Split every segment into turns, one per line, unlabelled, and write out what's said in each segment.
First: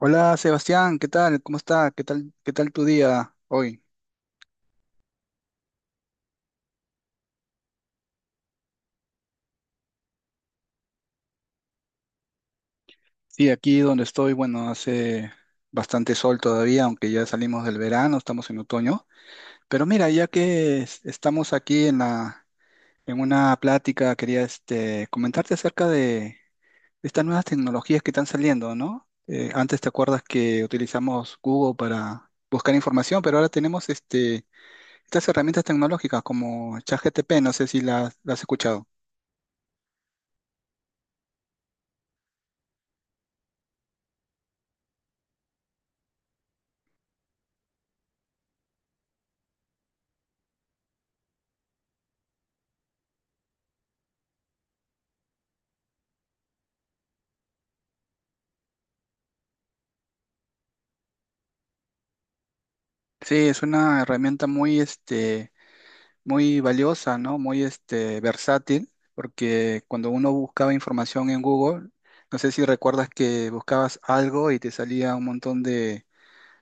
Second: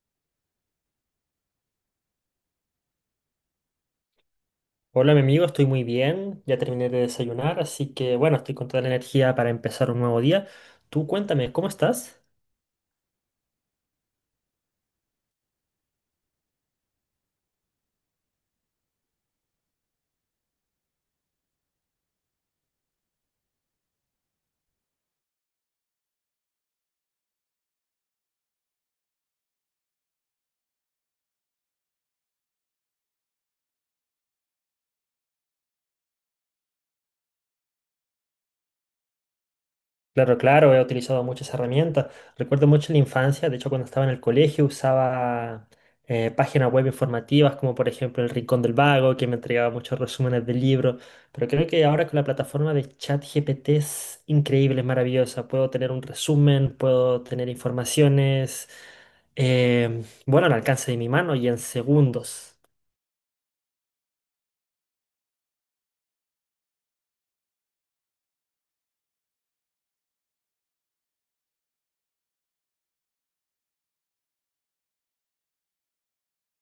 Hola Sebastián, ¿qué tal? ¿Cómo está? ¿Qué tal? ¿Qué tal tu día hoy?
Hola, mi amigo, estoy muy bien. Ya terminé de desayunar, así que bueno, estoy con toda la energía para empezar un nuevo día. Tú cuéntame, ¿cómo estás?
Sí, aquí donde estoy, bueno, hace bastante sol todavía, aunque ya salimos del verano, estamos en otoño. Pero mira, ya que estamos aquí en una plática, quería comentarte acerca de estas nuevas tecnologías que están saliendo, ¿no? Antes te acuerdas que utilizamos Google para buscar información, pero ahora tenemos estas herramientas tecnológicas como ChatGPT, no sé si las has escuchado.
Claro, claro, he utilizado muchas herramientas. Recuerdo mucho la infancia, de hecho cuando estaba en el colegio usaba páginas web informativas como por ejemplo El Rincón del Vago, que me entregaba muchos resúmenes de libros, pero creo que ahora con la plataforma de ChatGPT es increíble, es maravillosa. Puedo tener un resumen, puedo tener informaciones, bueno, al alcance de mi mano y en segundos.
Sí, es una herramienta muy valiosa, ¿no? Versátil, porque cuando uno buscaba información en Google, no sé si recuerdas que buscabas algo y te salía un montón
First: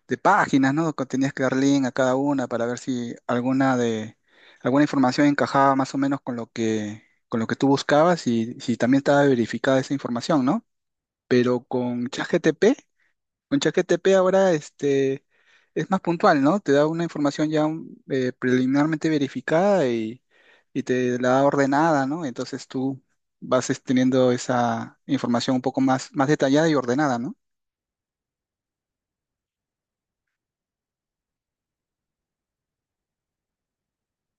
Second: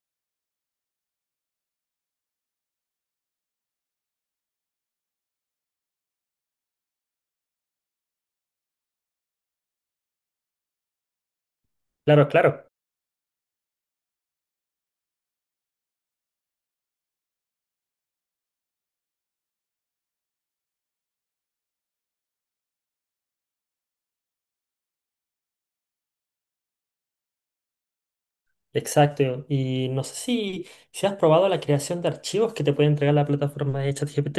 de páginas, ¿no? Que tenías que dar link a cada una para ver si alguna información encajaba más o menos con con lo que tú buscabas y si también estaba verificada esa información, ¿no? Pero con
Claro,
ChatGPT
claro.
con ChatGPT ahora es más puntual, ¿no? Te da una información ya preliminarmente verificada y te la da ordenada, ¿no? Entonces tú vas teniendo esa información un poco más detallada y ordenada, ¿no?
Exacto. Y no sé si, si has probado la creación de archivos que te puede entregar la plataforma de ChatGPT.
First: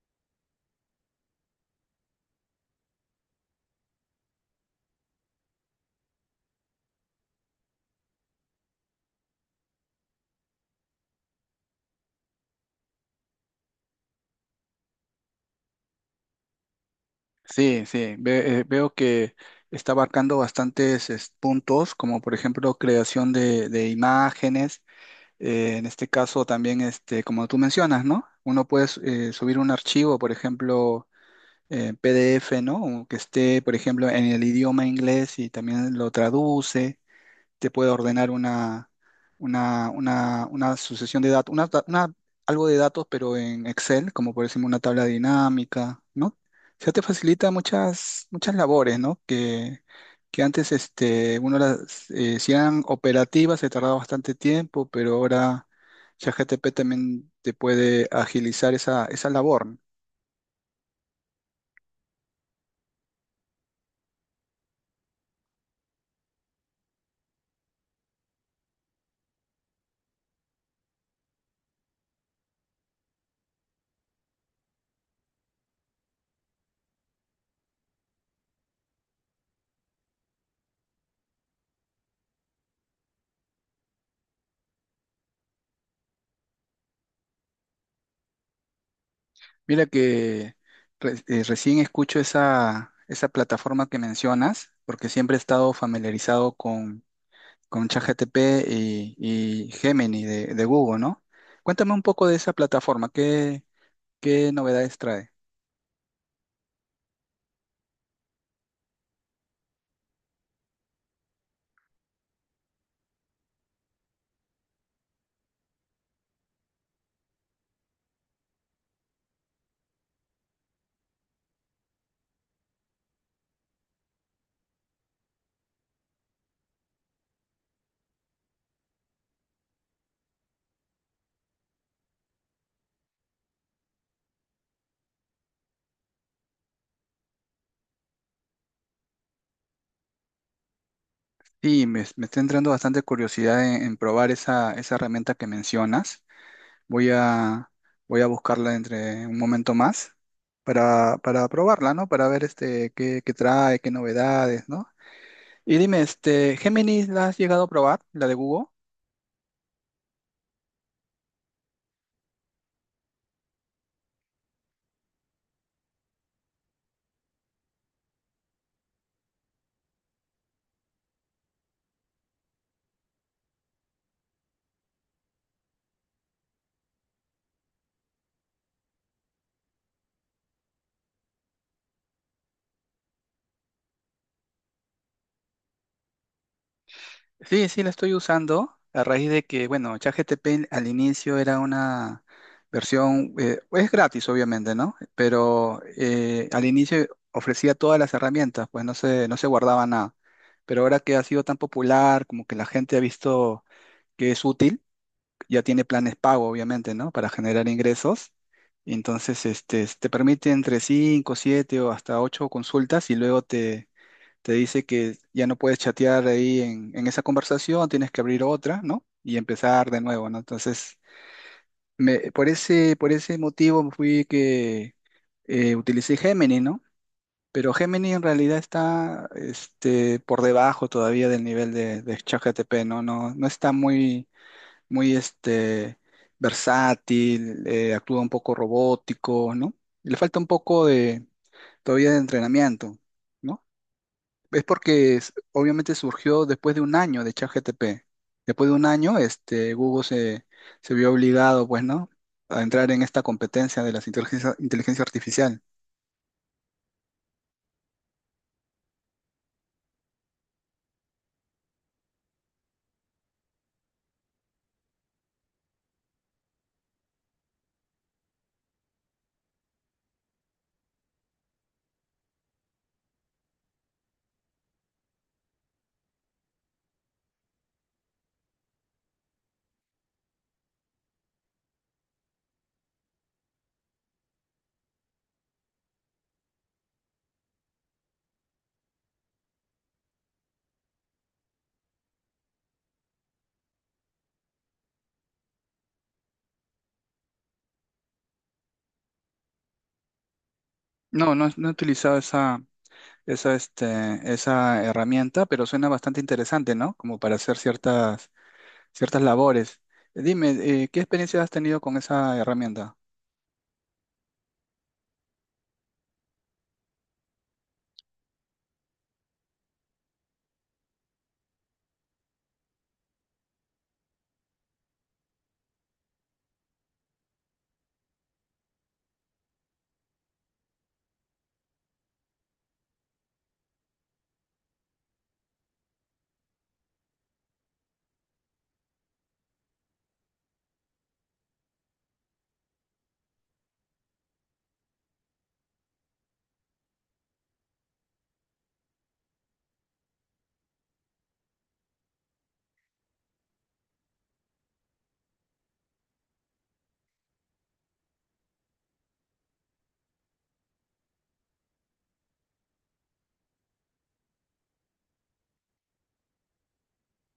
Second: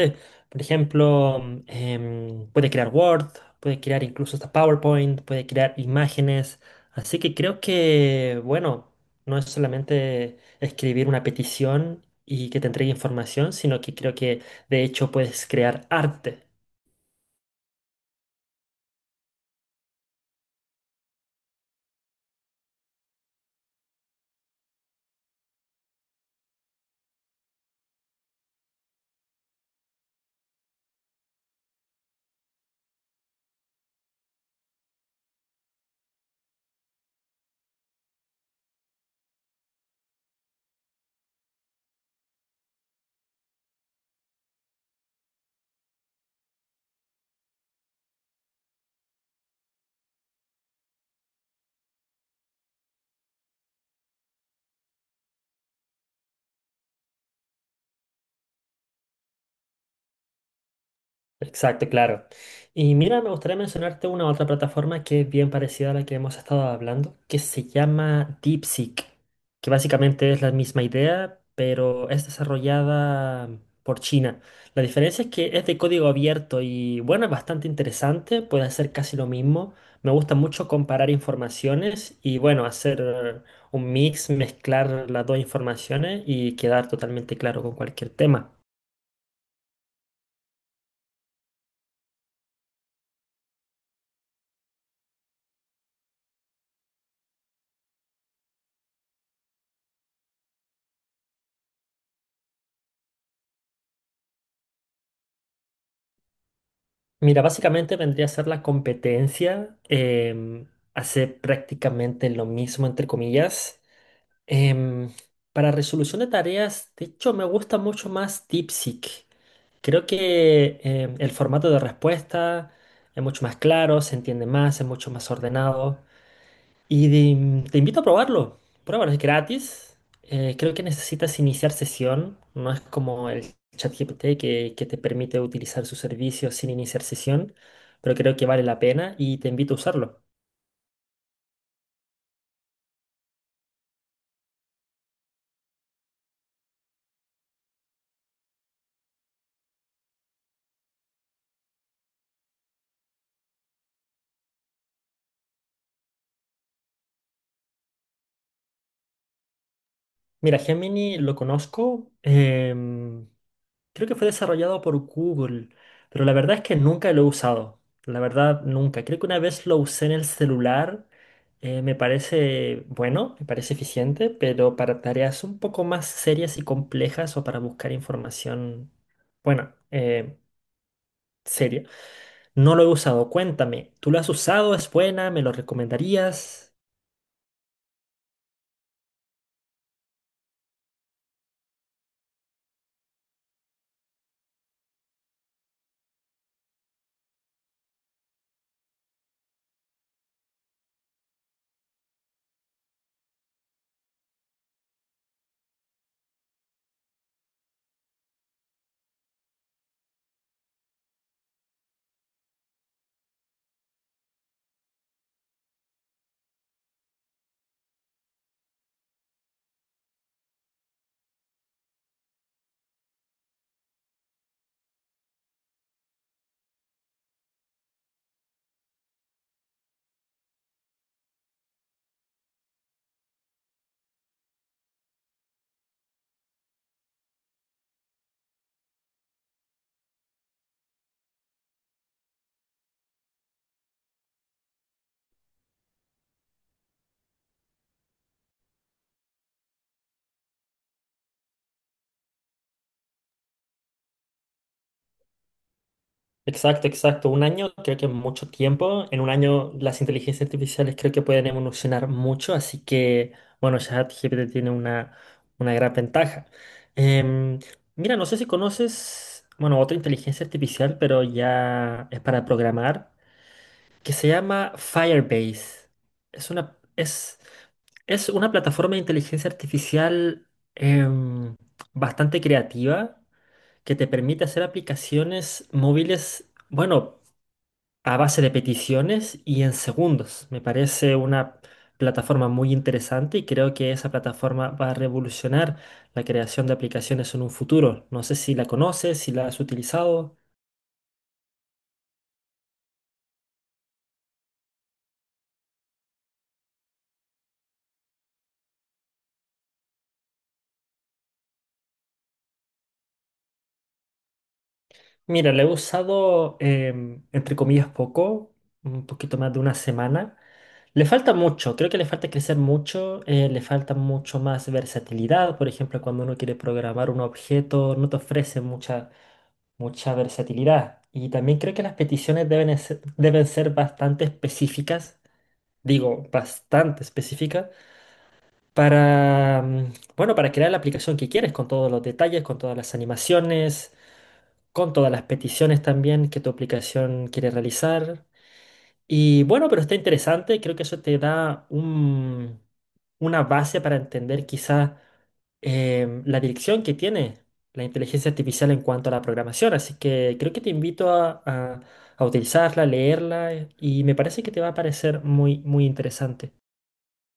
Por ejemplo, puede crear Word, puede crear incluso hasta PowerPoint, puede crear imágenes. Así que creo que, bueno, no es solamente escribir una petición y que te entregue información, sino que creo que de hecho puedes crear arte.
Sí, sí, veo que está abarcando bastantes puntos, como por ejemplo creación de imágenes, en este caso también, como tú mencionas, ¿no? Uno puede subir un archivo, por ejemplo PDF, ¿no? O que esté, por ejemplo, en el idioma inglés y también lo traduce, te puede ordenar una sucesión de datos, algo de datos, pero en Excel, como por ejemplo una tabla dinámica, ¿no? O sea, te facilita muchas labores, ¿no? Que antes uno las si eran operativas, se tardaba bastante tiempo, pero ahora ChatGPT también te puede agilizar esa labor.
Exacto, claro. Y mira, me gustaría mencionarte una otra plataforma que es bien parecida a la que hemos estado hablando, que se llama DeepSeek, que básicamente es la misma idea, pero es desarrollada por China. La diferencia es que es de código abierto y bueno, es bastante interesante, puede hacer casi lo mismo. Me gusta mucho comparar informaciones y bueno, hacer un mix, mezclar las dos informaciones y quedar totalmente claro con cualquier tema.
Mira que recién escucho esa plataforma que mencionas, porque siempre he estado familiarizado con ChatGPT y Gemini de Google, ¿no? Cuéntame un poco de esa plataforma, ¿qué novedades trae?
Mira, básicamente vendría a ser la competencia, hacer prácticamente lo mismo, entre comillas. Em, para resolución de tareas, de hecho, me gusta mucho más DeepSeek. Creo que el formato de respuesta es mucho más claro, se entiende más, es mucho más ordenado. Te invito a probarlo. Pruébalo, es gratis. Creo que necesitas iniciar sesión. No es como el ChatGPT que te permite utilizar su servicio sin iniciar sesión, pero creo que vale la pena y te invito a usarlo.
Sí, me está entrando bastante curiosidad en probar esa herramienta que mencionas. Voy a, Voy a buscarla entre un momento más para probarla, ¿no? Para ver este, qué trae, qué novedades, ¿no? Y dime, este, Gemini, ¿la has llegado a probar, la de Google?
Mira, Gemini lo conozco. Creo que fue desarrollado por Google, pero la verdad es que nunca lo he usado. La verdad, nunca. Creo que una vez lo usé en el celular. Me parece bueno, me parece eficiente, pero para tareas un poco más serias y complejas o para buscar información, bueno, seria, no lo he usado. Cuéntame, ¿tú lo has usado? ¿Es buena? ¿Me lo recomendarías?
Sí, sí, la estoy usando a raíz de que, bueno, ChatGPT al inicio era una versión, es gratis obviamente, ¿no? Pero al inicio ofrecía todas las herramientas, pues no se guardaba nada. Pero ahora que ha sido tan popular, como que la gente ha visto que es útil, ya tiene planes pago, obviamente, ¿no? Para generar ingresos. Entonces, este, te permite entre 5, 7 o hasta 8 consultas y luego te dice que ya no puedes chatear ahí en esa conversación, tienes que abrir otra, ¿no? Y empezar de nuevo, ¿no? Entonces, por por ese motivo fui que utilicé Gemini, ¿no? Pero Gemini en realidad está por debajo todavía del nivel de ChatGPT, ¿no? No está muy versátil, actúa un poco robótico, ¿no? Le falta un poco todavía de entrenamiento. ¿No? Es porque obviamente surgió después de un año de ChatGPT. Después de un año, Google se vio obligado, pues, ¿no? A entrar en esta competencia de las inteligencia artificial.
Exacto, exacto. Un año creo que es mucho tiempo. En un año las inteligencias artificiales creo que pueden evolucionar mucho, así que, bueno, ChatGPT tiene una gran ventaja. Em, Mira, no sé si conoces, bueno, otra inteligencia artificial, pero ya es para programar, que se llama Firebase. Es una, es, es una plataforma de inteligencia artificial em, bastante creativa que te permite hacer aplicaciones móviles, bueno, a base de peticiones y en segundos. Me parece una plataforma muy interesante y creo que esa plataforma va a revolucionar la creación de aplicaciones en un futuro. No sé si la conoces, si la has utilizado.
No, no he utilizado esa herramienta, pero suena bastante interesante, ¿no? Como para hacer ciertas labores. Dime, ¿qué experiencia has tenido con esa herramienta?
Mira, la he usado, em, entre comillas, poco, un poquito más de una semana. Le falta mucho, creo que le falta crecer mucho, le falta mucho más versatilidad. Por ejemplo, cuando uno quiere programar un objeto, no te ofrece mucha versatilidad. Y también creo que las peticiones deben ser bastante específicas, digo, bastante específicas, para, bueno, para crear la aplicación que quieres, con todos los detalles, con todas las animaciones, con todas las peticiones también que tu aplicación quiere realizar. Y bueno, pero está interesante, creo que eso te da una base para entender quizá la dirección que tiene la inteligencia artificial en cuanto a la programación, así que creo que te invito a utilizarla, leerla y me parece que te va a parecer muy, muy interesante.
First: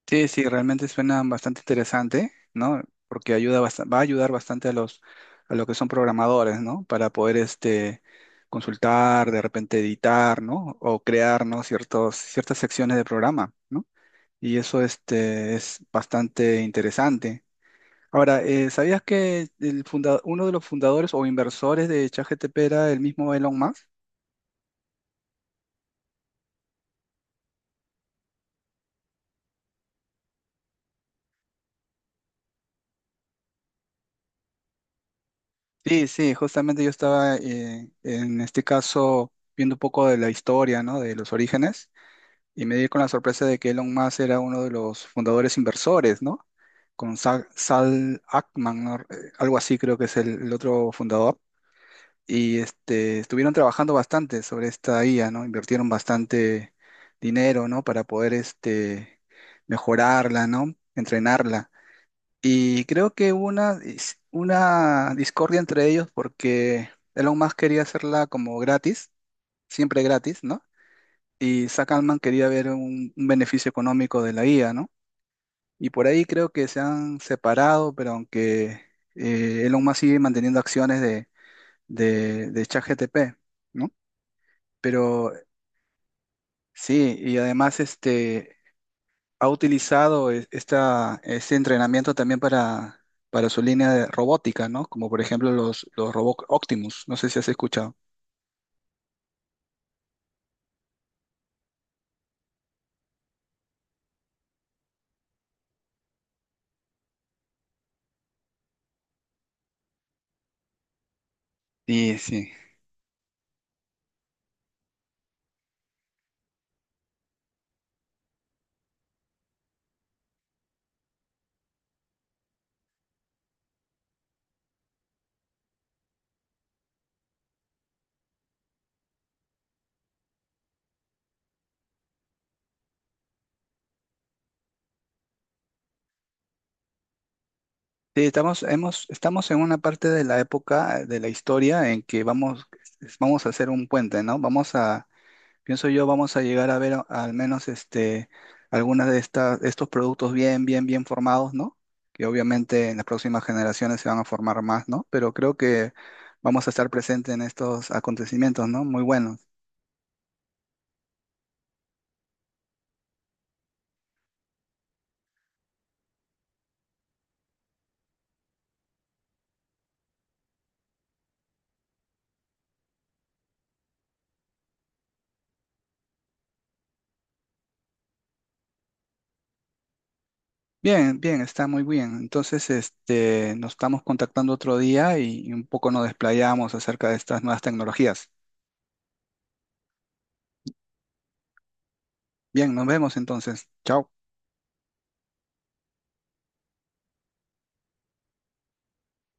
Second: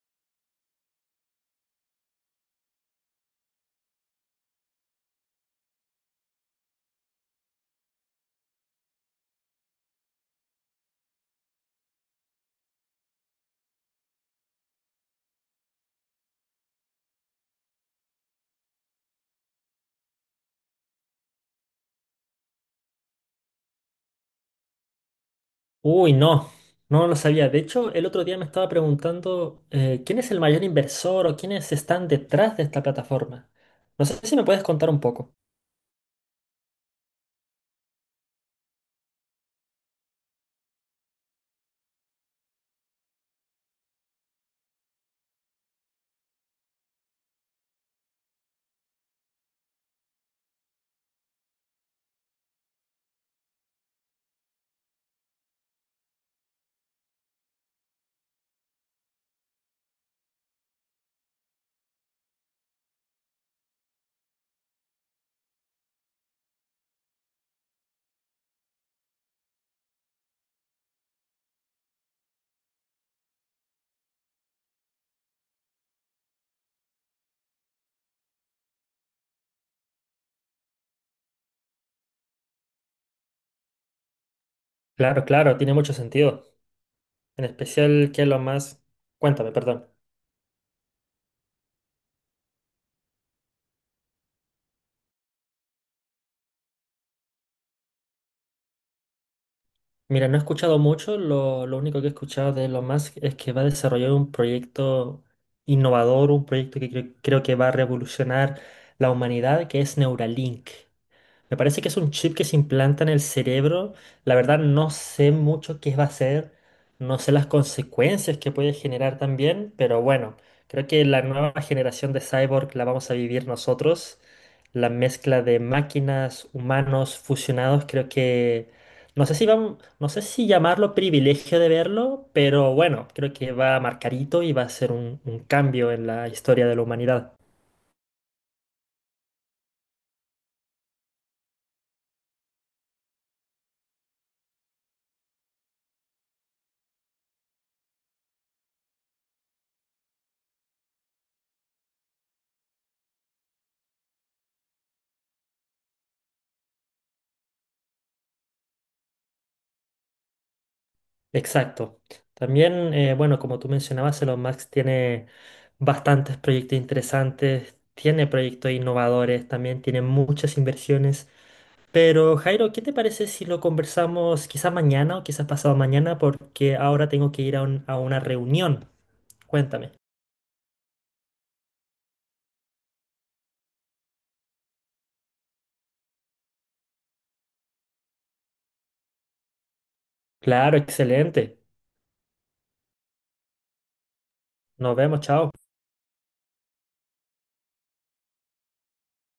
Sí, sí, realmente suena bastante interesante, ¿no? Porque va a ayudar bastante a a los que son programadores, ¿no? Para poder consultar, de repente editar, ¿no? O crear, ¿no? Ciertas secciones de programa, ¿no? Y eso es bastante interesante. Ahora, ¿sabías que el uno de los fundadores o inversores de ChatGPT era el mismo Elon Musk?
Uy, no, no lo sabía. De hecho, el otro día me estaba preguntando quién es el mayor inversor o quiénes están detrás de esta plataforma. No sé si me puedes contar un poco.
Sí, sí, justamente yo estaba en este caso viendo un poco de la historia, ¿no? De los orígenes y me di con la sorpresa de que Elon Musk era uno de los fundadores inversores, ¿no? Con Sal Ackman, ¿no? Algo así creo que es el otro fundador. Y este, estuvieron trabajando bastante sobre esta IA, ¿no? Invirtieron bastante dinero, ¿no? Para poder mejorarla, ¿no? Entrenarla. Y creo que hubo una discordia entre ellos porque Elon Musk quería hacerla como gratis, siempre gratis, ¿no? Y Zack Altman quería ver un beneficio económico de la IA, ¿no? Y por ahí creo que se han separado, pero aunque Elon Musk sigue manteniendo acciones de ChatGPT, ¿no?
Claro,
Pero
claro, tiene mucho sentido.
sí, y
En
además
especial, ¿qué es lo más?
ha
Cuéntame, perdón.
utilizado esta, este entrenamiento también para su línea de robótica, ¿no? Como por ejemplo los robots Optimus, no sé si has escuchado.
Mira, no he escuchado mucho, lo único que he escuchado de lo más es que va a desarrollar un proyecto innovador, un proyecto creo que va a revolucionar la humanidad, que es Neuralink. Me parece que es un
Sí,
chip que
sí.
se implanta en el cerebro. La verdad no sé mucho qué va a ser, no sé las consecuencias que puede generar también, pero bueno, creo que la nueva generación de cyborg la vamos a vivir nosotros. La mezcla de máquinas, humanos fusionados, creo que no sé si llamarlo privilegio de verlo, pero bueno, creo que va a marcar hito y va a ser un cambio en la historia de la humanidad.
Sí, estamos en una parte de la época de la historia en que vamos a hacer un puente, ¿no? Pienso yo, vamos a llegar a ver al menos este, algunas de estas, estos productos bien formados, ¿no? Que obviamente en las próximas generaciones se van a formar más, ¿no? Pero creo que vamos a estar presentes en estos acontecimientos, ¿no? Muy buenos.
Exacto. También, bueno, como tú mencionabas, Elon Musk tiene bastantes proyectos interesantes, tiene proyectos innovadores, también tiene muchas inversiones. Pero Jairo, ¿qué te parece si lo conversamos quizás mañana o quizás pasado mañana? Porque ahora tengo que ir a una reunión. Cuéntame.
Bien, está muy bien. Entonces, este, nos estamos contactando otro día y un poco nos desplayamos acerca de estas nuevas tecnologías.
Claro, excelente.
Bien, nos vemos entonces. Chao.
Nos vemos, chao.